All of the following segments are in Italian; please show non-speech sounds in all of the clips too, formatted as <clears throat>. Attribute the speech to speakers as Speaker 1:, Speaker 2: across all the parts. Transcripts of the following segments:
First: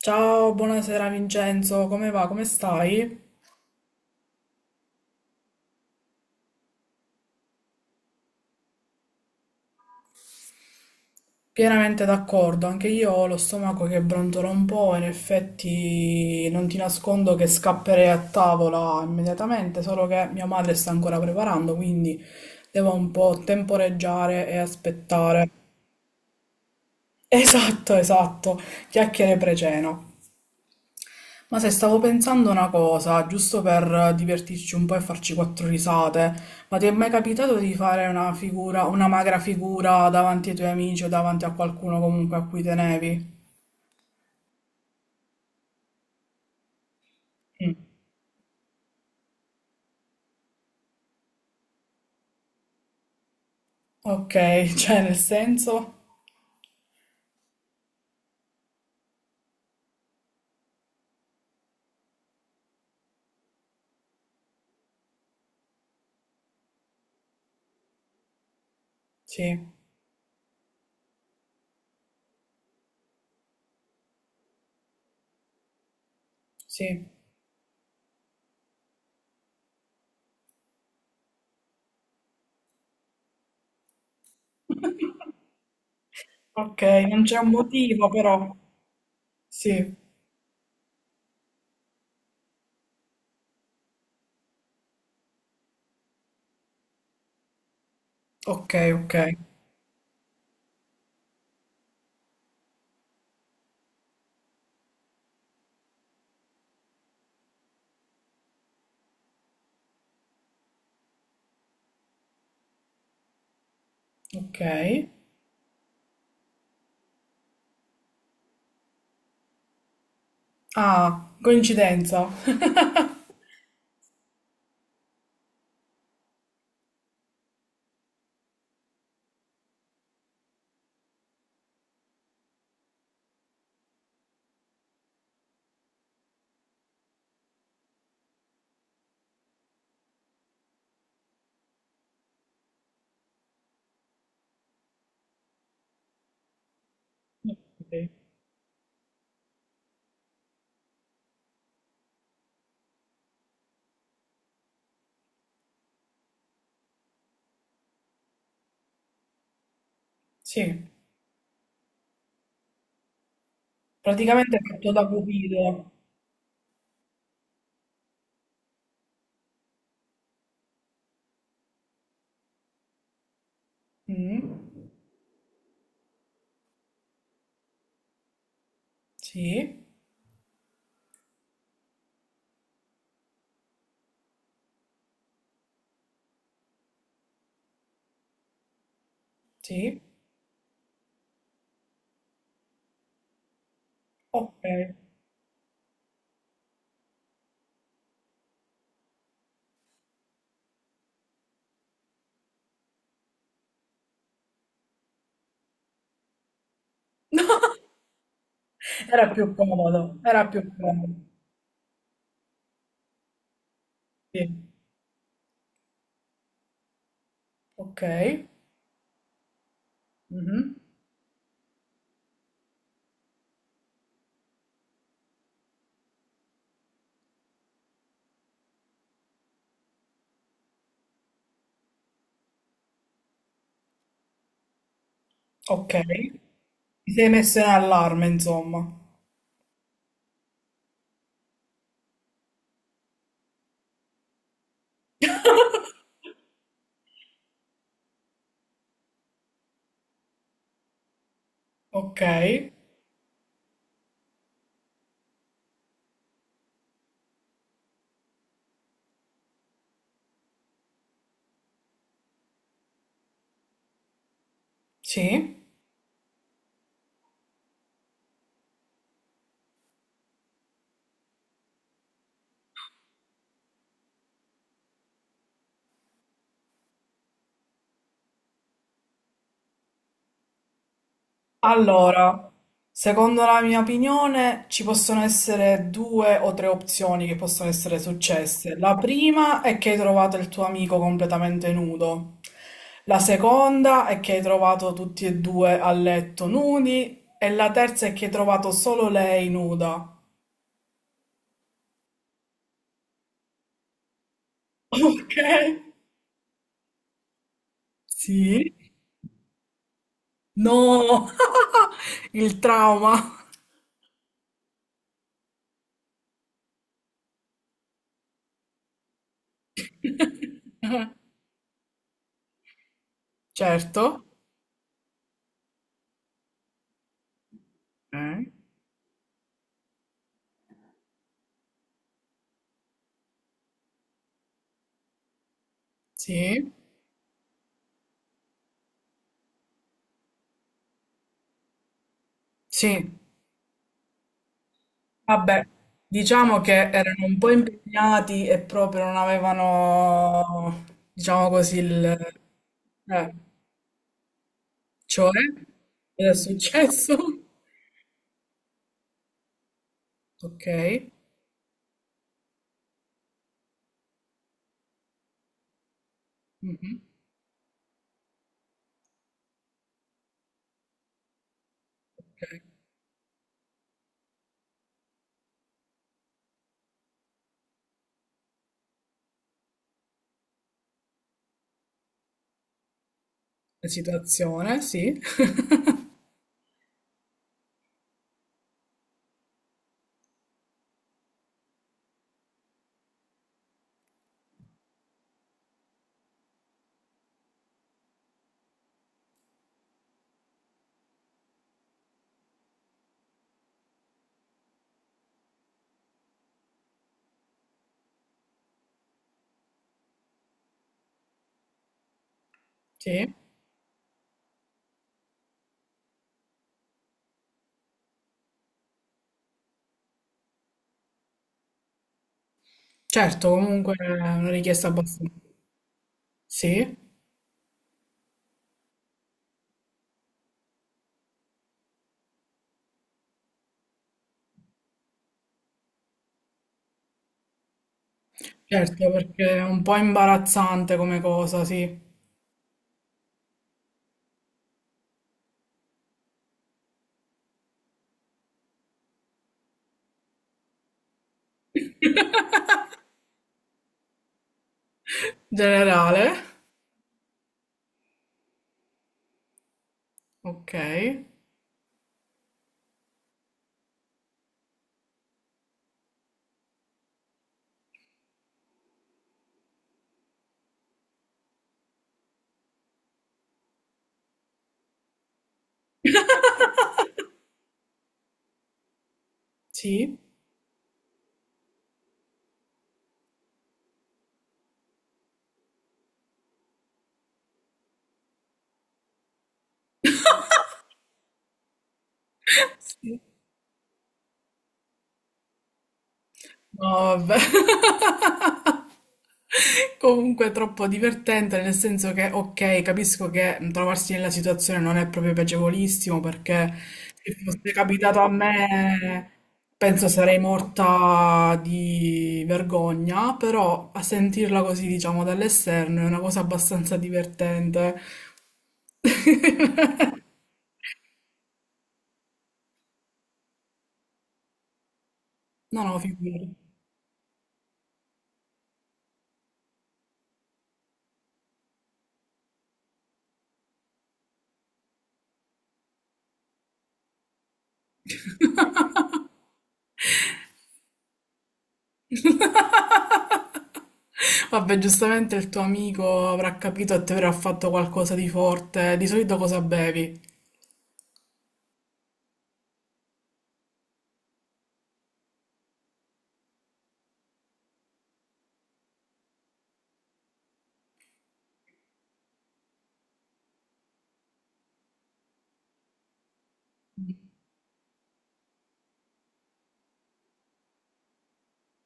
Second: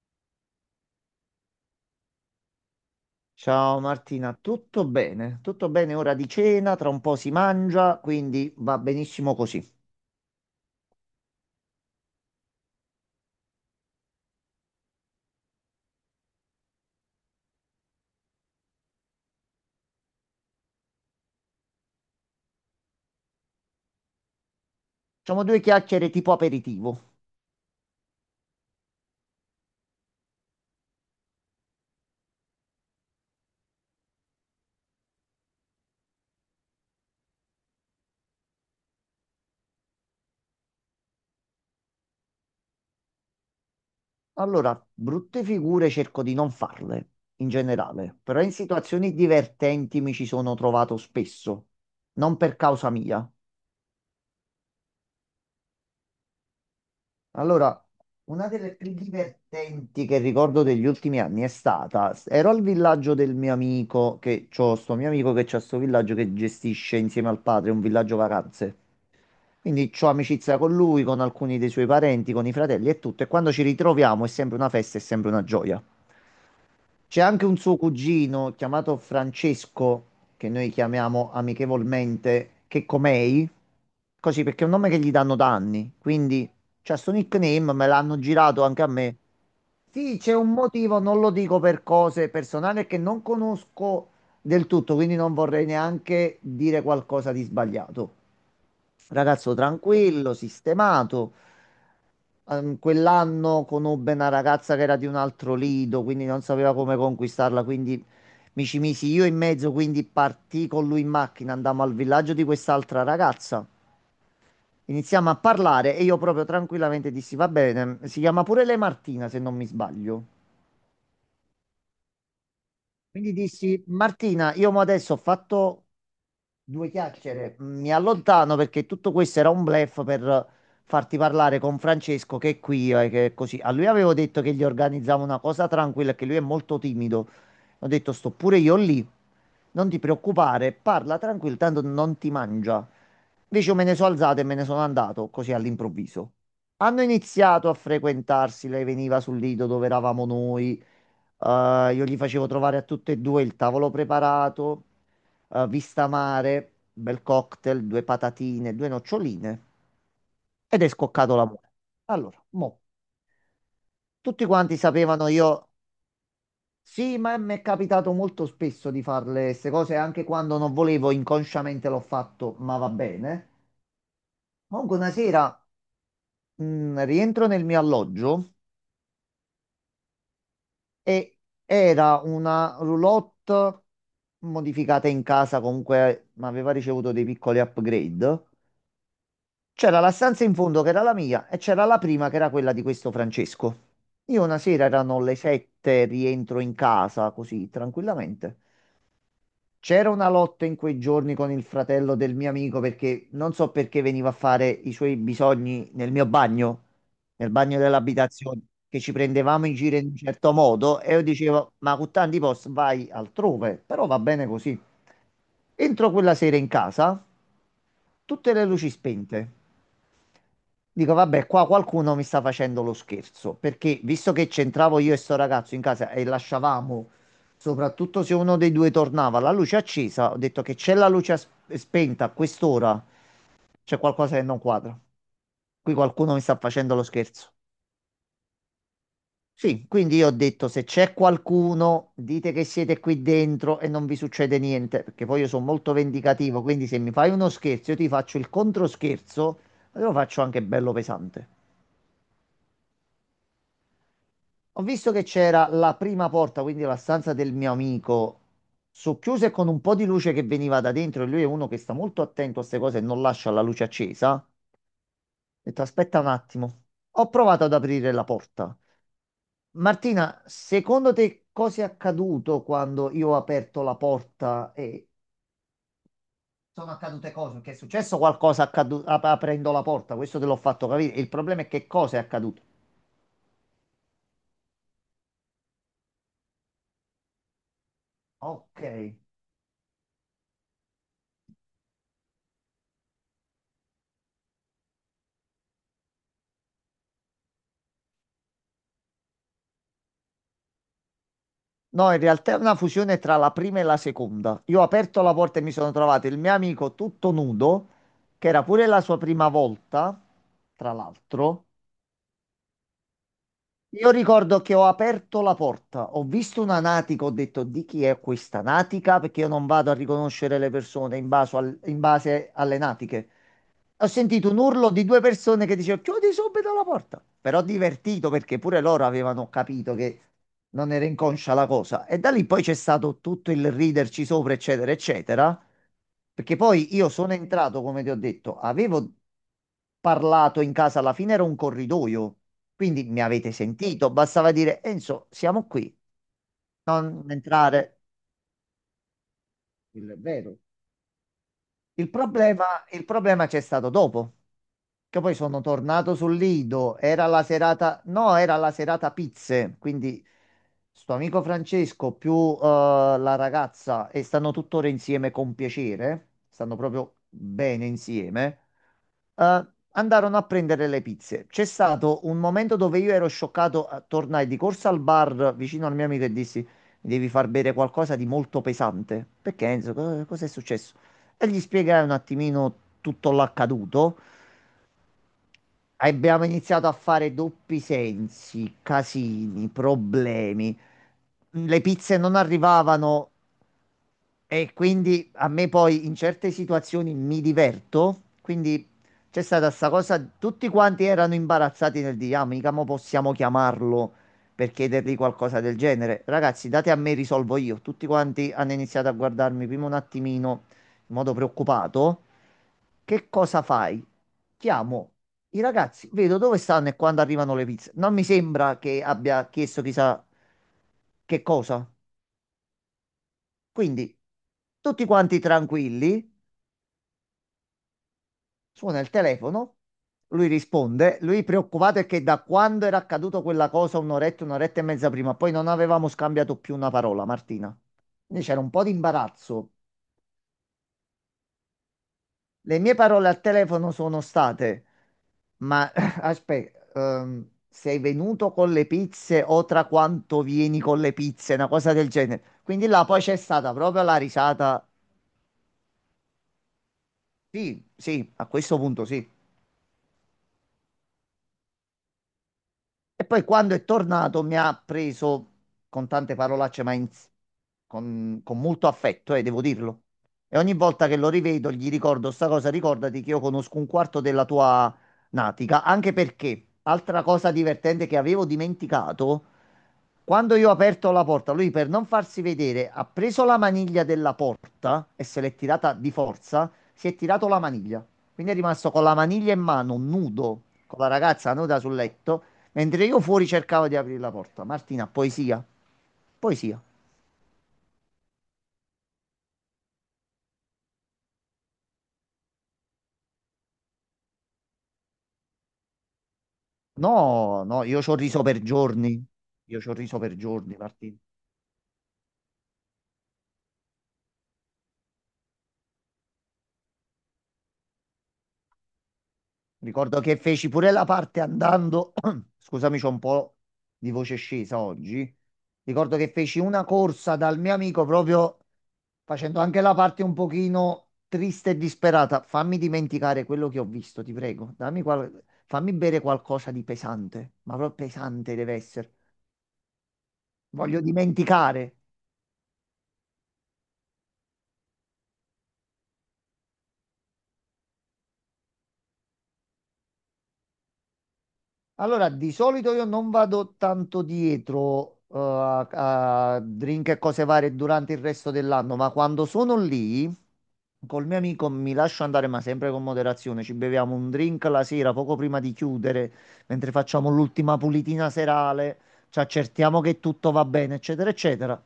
Speaker 1: Ciao, buonasera Vincenzo, come va? Come stai?
Speaker 2: Ciao Martina, tutto bene? Tutto bene, ora di cena, tra un po' si mangia, quindi va benissimo così.
Speaker 1: Pienamente d'accordo, anche io ho lo stomaco che brontola un po', in effetti non ti nascondo che scapperei a tavola immediatamente, solo che mia madre sta ancora preparando, quindi devo un po' temporeggiare e
Speaker 2: Facciamo
Speaker 1: aspettare.
Speaker 2: due
Speaker 1: <laughs>
Speaker 2: chiacchiere tipo aperitivo.
Speaker 1: Esatto, esatto, chiacchiere pre-cena. Ma se stavo pensando una cosa, giusto per divertirci un po' e farci quattro risate, ma ti è mai capitato di fare una figura, una magra figura davanti ai tuoi amici o davanti a qualcuno comunque a cui tenevi?
Speaker 2: Allora, brutte figure cerco di non farle, in
Speaker 1: Mm.
Speaker 2: generale, però in situazioni divertenti mi ci sono trovato spesso, non per causa mia.
Speaker 1: Ok, <laughs> cioè nel senso?
Speaker 2: Allora, una delle più divertenti che ricordo degli ultimi anni è stata, ero al villaggio del mio amico, che c'ho sto mio amico che c'ha sto villaggio che gestisce insieme al padre un villaggio vacanze.
Speaker 1: Sì,
Speaker 2: Quindi ho amicizia con lui, con alcuni dei suoi parenti, con i fratelli e tutto. E quando ci ritroviamo è sempre una festa, è sempre una gioia.
Speaker 1: sì.
Speaker 2: C'è anche un suo cugino chiamato Francesco, che noi chiamiamo amichevolmente Checomei, così perché è un nome che gli danno da
Speaker 1: <laughs>
Speaker 2: anni. Quindi
Speaker 1: Ok,
Speaker 2: c'è sto
Speaker 1: non c'è un
Speaker 2: nickname, me
Speaker 1: motivo
Speaker 2: l'hanno
Speaker 1: però.
Speaker 2: girato anche a me.
Speaker 1: Sì,
Speaker 2: Sì, c'è un motivo, non lo dico per cose personali che non conosco del tutto, quindi non vorrei neanche dire qualcosa di sbagliato.
Speaker 1: ok, ok,
Speaker 2: Ragazzo tranquillo, sistemato. Quell'anno conobbe una ragazza che era di un altro lido, quindi non sapeva come conquistarla, quindi mi ci misi io in mezzo, quindi partì con lui in macchina, andammo al villaggio di quest'altra ragazza.
Speaker 1: ok.
Speaker 2: Iniziamo a parlare e io proprio tranquillamente dissi, va bene, si chiama pure lei Martina se non mi sbaglio.
Speaker 1: Ah, coincidenza.
Speaker 2: Quindi dissi, Martina, io mo adesso ho fatto due chiacchiere. Mi allontano perché tutto questo era un bluff per farti parlare con Francesco che è qui e che è così. A lui avevo detto che gli organizzavo una cosa tranquilla, che lui è molto timido. Ho detto sto pure io lì. Non ti preoccupare, parla tranquillo, tanto non ti mangia. Invece io me ne sono alzato e me ne sono andato così all'improvviso. Hanno iniziato a
Speaker 1: Ok.
Speaker 2: frequentarsi, lei veniva sul lido dove eravamo noi, io gli facevo trovare a tutte e due il tavolo preparato, vista mare, bel cocktail, due patatine, due noccioline, ed è
Speaker 1: Sì,
Speaker 2: scoccato l'amore. Allora, mo, tutti
Speaker 1: praticamente è
Speaker 2: quanti
Speaker 1: fatto da
Speaker 2: sapevano io,
Speaker 1: Cupido.
Speaker 2: sì, ma mi è capitato molto spesso di farle queste cose, anche quando non volevo, inconsciamente l'ho fatto, ma va bene.
Speaker 1: Mm.
Speaker 2: Comunque una sera rientro nel mio alloggio
Speaker 1: Sì.
Speaker 2: e era una roulotte modificata in casa, comunque ma aveva ricevuto dei piccoli upgrade. C'era
Speaker 1: Sì,
Speaker 2: la stanza in fondo che era la mia e c'era la prima che era quella di questo Francesco. Io una
Speaker 1: ok.
Speaker 2: sera erano le sette, rientro in casa così tranquillamente. C'era una lotta in quei giorni con il fratello del mio amico perché non so perché veniva a fare i suoi bisogni nel mio bagno, nel bagno
Speaker 1: <laughs>
Speaker 2: dell'abitazione, che ci
Speaker 1: Era più
Speaker 2: prendevamo in giro in un
Speaker 1: comodo, era
Speaker 2: certo
Speaker 1: più
Speaker 2: modo
Speaker 1: comodo.
Speaker 2: e io dicevo, ma con tanti posti vai altrove, però va bene
Speaker 1: Sì,
Speaker 2: così. Entro quella sera in casa,
Speaker 1: ok.
Speaker 2: tutte le luci spente.
Speaker 1: Mhm.
Speaker 2: Dico, vabbè, qua qualcuno mi sta facendo lo scherzo, perché visto che c'entravo io e sto ragazzo in casa e lasciavamo soprattutto se uno dei due tornava, la luce è accesa, ho detto che c'è la luce spenta a quest'ora, c'è qualcosa che non quadra. Qui
Speaker 1: Ok.
Speaker 2: qualcuno mi sta facendo lo
Speaker 1: Ti sei
Speaker 2: scherzo.
Speaker 1: messo in allarme, insomma.
Speaker 2: Sì, quindi io ho detto se c'è qualcuno, dite che siete qui dentro e non vi succede niente, perché poi io sono molto vendicativo, quindi se mi fai uno scherzo, io ti faccio il controscherzo, e lo faccio anche bello pesante.
Speaker 1: Ok,
Speaker 2: Ho visto che c'era la prima porta, quindi la stanza del mio amico, socchiusa e con un po' di luce che veniva da dentro. E lui è uno che sta molto attento a queste cose e non lascia la luce accesa. Ho
Speaker 1: sì.
Speaker 2: detto, aspetta un attimo. Ho provato ad aprire la porta. Martina, secondo te cosa è accaduto quando io ho aperto la porta e sono accadute cose? Che è successo qualcosa aprendo la porta? Questo te l'ho fatto capire. Il problema è che cosa è
Speaker 1: Allora,
Speaker 2: accaduto.
Speaker 1: secondo la mia opinione ci possono essere due o tre opzioni che possono essere successe.
Speaker 2: Ok.
Speaker 1: La prima è che hai trovato il tuo amico completamente nudo. La seconda è che hai trovato tutti e due a letto nudi. E la terza è che hai trovato solo lei nuda.
Speaker 2: No, in realtà è una fusione tra la prima e la seconda. Io ho aperto la
Speaker 1: <laughs> Ok?
Speaker 2: porta e mi sono trovato il mio amico tutto nudo, che era
Speaker 1: Sì.
Speaker 2: pure la sua prima volta, tra
Speaker 1: No!
Speaker 2: l'altro.
Speaker 1: <laughs> Il trauma.
Speaker 2: Io ricordo che ho aperto la porta, ho visto una natica, ho detto di chi è questa natica, perché io non vado a riconoscere le
Speaker 1: <laughs>
Speaker 2: persone in base, in base alle natiche. Ho
Speaker 1: Certo.
Speaker 2: sentito un urlo di due persone che dicevano chiudi subito la porta. Però divertito
Speaker 1: Eh?
Speaker 2: perché pure loro avevano capito che non era inconscia la cosa. E da lì poi c'è stato tutto il riderci sopra, eccetera, eccetera. Perché
Speaker 1: Sì.
Speaker 2: poi io sono entrato, come ti ho detto, avevo parlato in casa, alla fine era un corridoio. Quindi
Speaker 1: Sì.
Speaker 2: mi avete sentito, bastava dire Enzo,
Speaker 1: Vabbè,
Speaker 2: siamo qui,
Speaker 1: diciamo che erano
Speaker 2: non
Speaker 1: un po'
Speaker 2: entrare.
Speaker 1: impegnati e proprio non
Speaker 2: Quello è vero.
Speaker 1: avevano, diciamo così,
Speaker 2: Il
Speaker 1: il...
Speaker 2: problema, il
Speaker 1: eh,
Speaker 2: problema c'è stato dopo, che
Speaker 1: cioè,
Speaker 2: poi sono tornato
Speaker 1: cosa è
Speaker 2: sul lido,
Speaker 1: successo?
Speaker 2: era la
Speaker 1: <laughs>
Speaker 2: serata, no, era la serata pizze, quindi
Speaker 1: Ok,
Speaker 2: sto amico Francesco più eh, la ragazza, e stanno tuttora insieme con piacere, stanno
Speaker 1: mhm,
Speaker 2: proprio bene insieme, eh, andarono a prendere le pizze. C'è stato un
Speaker 1: ok.
Speaker 2: momento dove io ero scioccato, tornai di corsa al bar vicino al mio amico e dissi, mi devi far bere qualcosa di molto pesante, perché Enzo, cosa è successo? E gli spiegare un attimino tutto
Speaker 1: La
Speaker 2: l'accaduto.
Speaker 1: situazione, sì,
Speaker 2: Abbiamo iniziato a fare doppi sensi, casini, problemi. Le pizze non arrivavano e quindi a me poi in certe situazioni mi diverto. Quindi c'è stata sta cosa, tutti quanti erano imbarazzati nel dire, ah, mica mo possiamo chiamarlo per chiedergli qualcosa del genere. Ragazzi, date a me, risolvo io. Tutti quanti hanno iniziato a guardarmi prima un attimino in modo preoccupato,
Speaker 1: <laughs>
Speaker 2: che
Speaker 1: sì.
Speaker 2: cosa fai? Chiamo i ragazzi, vedo dove stanno e quando arrivano le pizze. Non mi sembra che abbia chiesto chissà che cosa.
Speaker 1: Certo, comunque è
Speaker 2: Quindi,
Speaker 1: una richiesta
Speaker 2: tutti
Speaker 1: abbastanza...
Speaker 2: quanti tranquilli,
Speaker 1: Sì,
Speaker 2: suona il telefono, lui risponde, lui preoccupato è che da quando era accaduto quella cosa, un'oretta, un'oretta e mezza prima, poi non avevamo scambiato più una parola, Martina. Quindi c'era un po' di
Speaker 1: certo, perché è
Speaker 2: imbarazzo.
Speaker 1: un po' imbarazzante come cosa, sì.
Speaker 2: Le mie parole al telefono sono state, ma <laughs> aspetta, sei venuto con le pizze o tra quanto vieni con le pizze, una cosa del genere. Quindi là poi c'è stata proprio la risata.
Speaker 1: Generale,
Speaker 2: Sì, sì, a questo punto sì.
Speaker 1: ok,
Speaker 2: E poi quando è tornato mi ha preso con tante parolacce, ma con molto affetto, devo dirlo. E ogni volta che lo rivedo gli ricordo sta cosa, ricordati che io conosco un quarto della tua natica, anche perché, altra cosa divertente che avevo dimenticato,
Speaker 1: sì.
Speaker 2: quando io ho aperto la porta, lui per non farsi vedere ha preso la maniglia della porta e se l'è tirata di forza, si è tirato la maniglia. Quindi è rimasto con la maniglia in mano, nudo, con la ragazza nuda sul letto.
Speaker 1: <laughs>
Speaker 2: Mentre
Speaker 1: Sì.
Speaker 2: io fuori cercavo di aprire la porta. Martina, poesia? Poesia.
Speaker 1: No, vabbè. <laughs> Comunque è troppo divertente, nel senso che, ok, capisco che trovarsi nella situazione non è proprio piacevolissimo, perché se
Speaker 2: No,
Speaker 1: fosse
Speaker 2: no, io ci ho
Speaker 1: capitato a
Speaker 2: riso per giorni.
Speaker 1: me,
Speaker 2: Io ci ho
Speaker 1: penso
Speaker 2: riso per
Speaker 1: sarei
Speaker 2: giorni, Martina.
Speaker 1: morta di vergogna, però a sentirla così, diciamo, dall'esterno è una cosa abbastanza divertente. <laughs>
Speaker 2: Ricordo che feci pure la parte andando. <clears throat> Scusami, c'ho un po' di voce scesa oggi.
Speaker 1: No, no,
Speaker 2: Ricordo che
Speaker 1: figurati.
Speaker 2: feci una corsa dal mio amico proprio facendo anche la parte un pochino triste e disperata. Fammi dimenticare quello che ho visto, ti prego. Dammi fammi bere qualcosa di pesante, ma proprio pesante deve essere. Voglio dimenticare.
Speaker 1: <laughs> Vabbè, giustamente il tuo amico avrà capito e ti avrà fatto qualcosa di forte. Di solito cosa bevi?
Speaker 2: Allora, di solito io non vado tanto dietro a drink e cose varie durante il resto dell'anno, ma quando sono lì col mio amico mi lascio andare, ma sempre con moderazione. Ci beviamo un drink la sera, poco prima di chiudere, mentre facciamo l'ultima pulitina serale, ci accertiamo che tutto va bene, eccetera, eccetera.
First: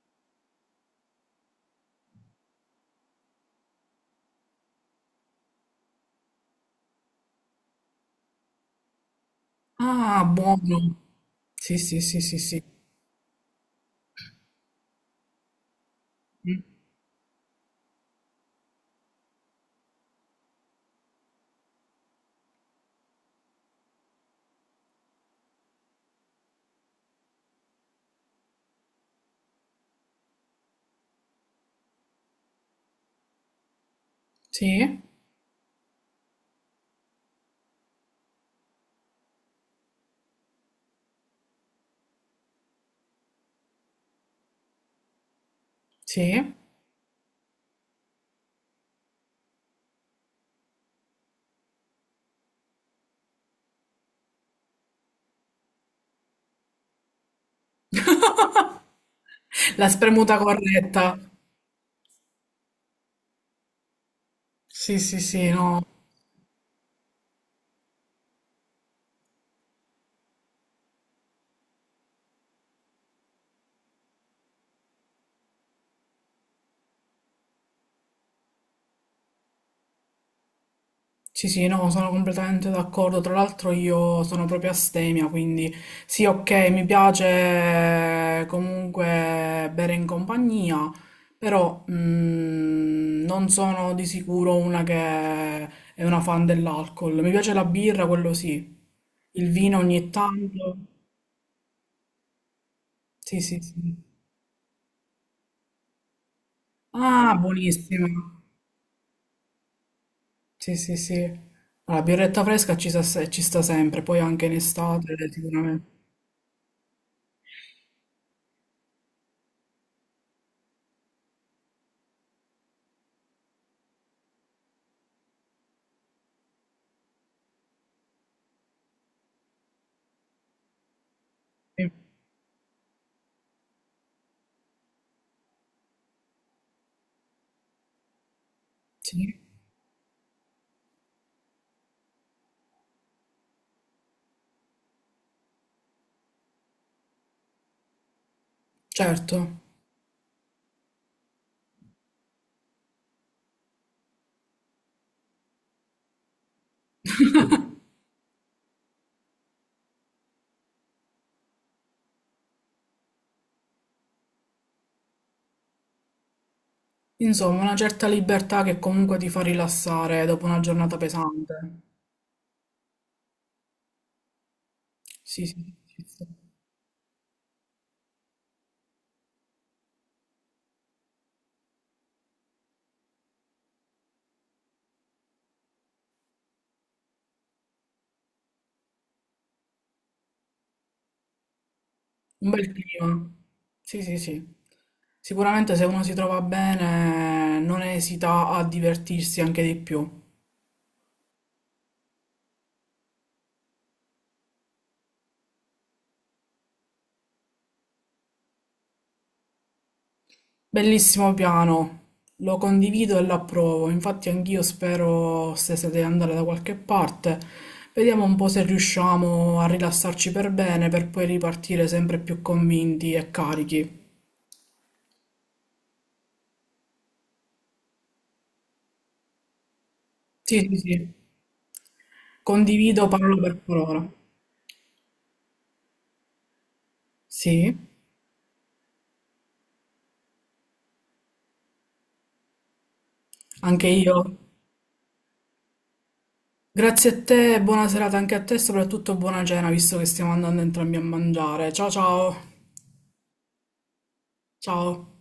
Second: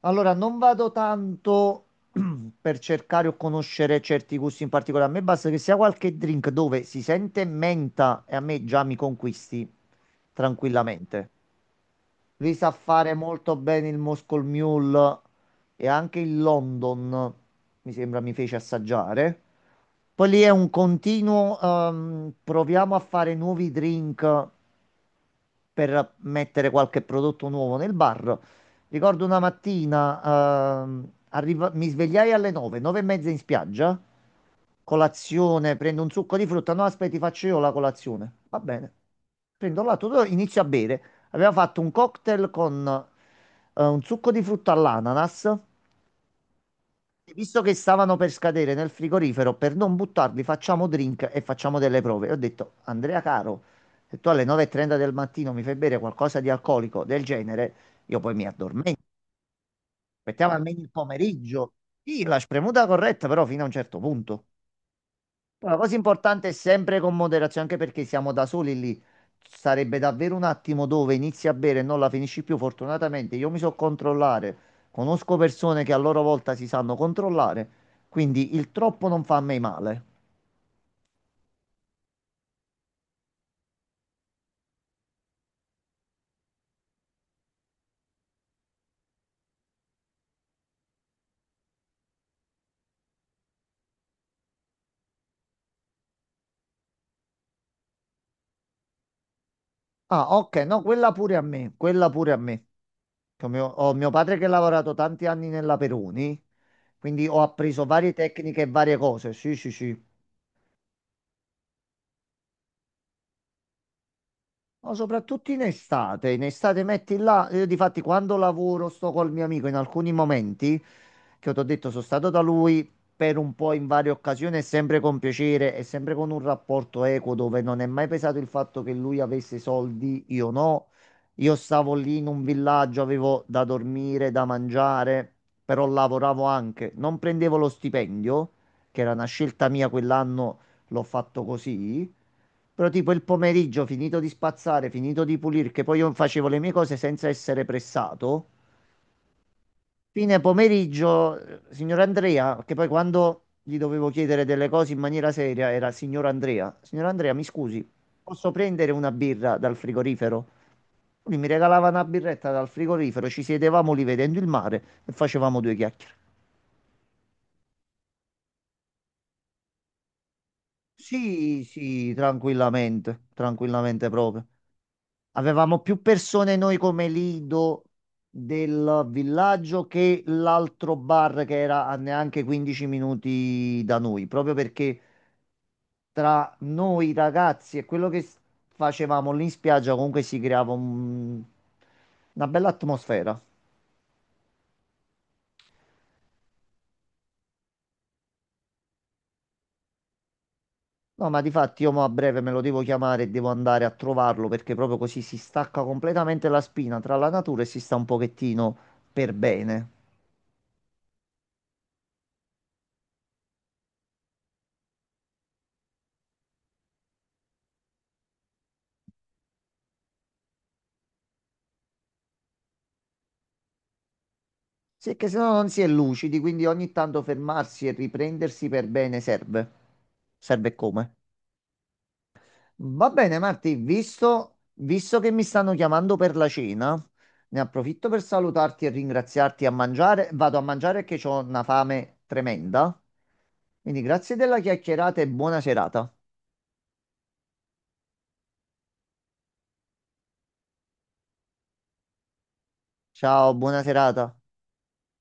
Speaker 2: Allora, non vado tanto <clears throat> per cercare o conoscere certi gusti in particolare. A me basta che sia qualche drink dove si sente menta e a me già mi conquisti
Speaker 1: Ah, buono.
Speaker 2: tranquillamente.
Speaker 1: Sì, sì, sì, sì,
Speaker 2: Li
Speaker 1: sì.
Speaker 2: sa fare molto bene il Moscow Mule e anche il
Speaker 1: Mm.
Speaker 2: London, mi sembra mi fece assaggiare. Poi lì è un continuo, proviamo a fare nuovi drink per mettere qualche prodotto nuovo nel bar. Ricordo una mattina, mi svegliai alle 9, 9 e mezza in spiaggia,
Speaker 1: Sì,
Speaker 2: colazione, prendo un succo di frutta, no aspetta, ti faccio io la colazione. Va bene. Prendo l'atto, inizio a bere. Aveva fatto un cocktail con un succo di frutta all'ananas,
Speaker 1: sì.
Speaker 2: visto che stavano per scadere nel frigorifero, per non buttarli, facciamo drink e facciamo delle prove. E ho detto, Andrea caro, se tu alle 9:30 del mattino mi fai bere qualcosa di alcolico del genere, io poi mi addormento.
Speaker 1: La spremuta
Speaker 2: Aspettiamo almeno il
Speaker 1: corretta.
Speaker 2: pomeriggio. Sì, la spremuta corretta, però fino a un certo punto.
Speaker 1: Sì, sì, sì,
Speaker 2: Poi la
Speaker 1: no.
Speaker 2: cosa importante è sempre con moderazione, anche perché siamo da soli lì. Sarebbe davvero un attimo dove inizi a bere e non la finisci più. Fortunatamente io mi so controllare, conosco persone che a loro volta si sanno controllare, quindi il troppo non fa a me male.
Speaker 1: Sì, sì, no, sono completamente d'accordo. Tra l'altro io sono proprio astemia, quindi sì, ok, mi piace comunque bere in compagnia, però non sono di sicuro una che è una fan dell'alcol. Mi piace la birra, quello sì. Il vino ogni
Speaker 2: Ah, ok,
Speaker 1: tanto.
Speaker 2: no, quella pure a me, quella pure a me.
Speaker 1: Sì,
Speaker 2: Che Ho
Speaker 1: sì,
Speaker 2: mio, ho
Speaker 1: sì.
Speaker 2: mio padre che ha lavorato tanti anni nella Peroni, quindi
Speaker 1: Ah,
Speaker 2: ho appreso
Speaker 1: buonissima.
Speaker 2: varie tecniche e varie cose. Sì, sì, sì.
Speaker 1: Sì, sì, sì. La birretta fresca ci sta, ci sta sempre, poi anche in
Speaker 2: No,
Speaker 1: estate
Speaker 2: soprattutto
Speaker 1: sicuramente.
Speaker 2: in estate metti là, io difatti quando lavoro sto col mio amico in alcuni momenti, che ti ho detto sono stato da lui per un po' in varie occasioni, e sempre con piacere e sempre con un rapporto equo dove non è mai pesato il fatto che lui avesse soldi, io no, io
Speaker 1: Sì,
Speaker 2: stavo lì in un villaggio, avevo da dormire, da mangiare, però lavoravo anche, non prendevo lo stipendio, che era una
Speaker 1: sì,
Speaker 2: scelta mia quell'anno, l'ho fatto così. Però tipo il pomeriggio, finito di spazzare, finito di pulire, che poi io facevo le mie cose senza essere pressato.
Speaker 1: certo.
Speaker 2: Fine pomeriggio, signor Andrea, che poi quando gli dovevo chiedere delle cose in maniera seria era signor Andrea. Signor Andrea, mi scusi, posso prendere una birra dal frigorifero? Lui mi regalava una birretta dal frigorifero, ci sedevamo lì vedendo il mare e facevamo due chiacchiere.
Speaker 1: Insomma, una certa libertà che comunque ti fa rilassare dopo una giornata
Speaker 2: Sì,
Speaker 1: pesante.
Speaker 2: sì, tranquillamente, tranquillamente proprio.
Speaker 1: Sì, sì,
Speaker 2: Avevamo più
Speaker 1: sì, sì.
Speaker 2: persone noi come lido del villaggio che l'altro bar che era a neanche 15 minuti da noi, proprio perché tra noi ragazzi e quello che facevamo lì in spiaggia comunque si creava una
Speaker 1: Un
Speaker 2: bella
Speaker 1: bel clima.
Speaker 2: atmosfera.
Speaker 1: Sì, sì, sì. Sicuramente se uno si trova bene, non esita a divertirsi anche di più.
Speaker 2: No, ma difatti io mo a breve me lo devo chiamare e devo andare a trovarlo perché proprio così si stacca completamente la spina tra la natura e si sta un pochettino per bene.
Speaker 1: Bellissimo piano, lo condivido e l'approvo. Infatti anch'io spero stestate di andare da qualche parte. Vediamo un po' se riusciamo a rilassarci per bene per poi ripartire sempre più convinti e carichi.
Speaker 2: Sì, è che se no non si è lucidi, quindi ogni tanto fermarsi e riprendersi per bene serve.
Speaker 1: Sì,
Speaker 2: Serve
Speaker 1: sì,
Speaker 2: come?
Speaker 1: sì. Condivido
Speaker 2: Va
Speaker 1: parola
Speaker 2: bene,
Speaker 1: per
Speaker 2: Marti,
Speaker 1: parola.
Speaker 2: visto che mi stanno chiamando per la cena, ne
Speaker 1: Sì,
Speaker 2: approfitto per salutarti e ringraziarti a mangiare. Vado a mangiare che ho una fame tremenda.
Speaker 1: anche
Speaker 2: Quindi
Speaker 1: io.
Speaker 2: grazie della chiacchierata e buona serata.
Speaker 1: Grazie a te, buona serata anche a te, soprattutto buona cena, visto che stiamo andando entrambi a mangiare. Ciao ciao.
Speaker 2: Ciao, buona serata.
Speaker 1: Ciao.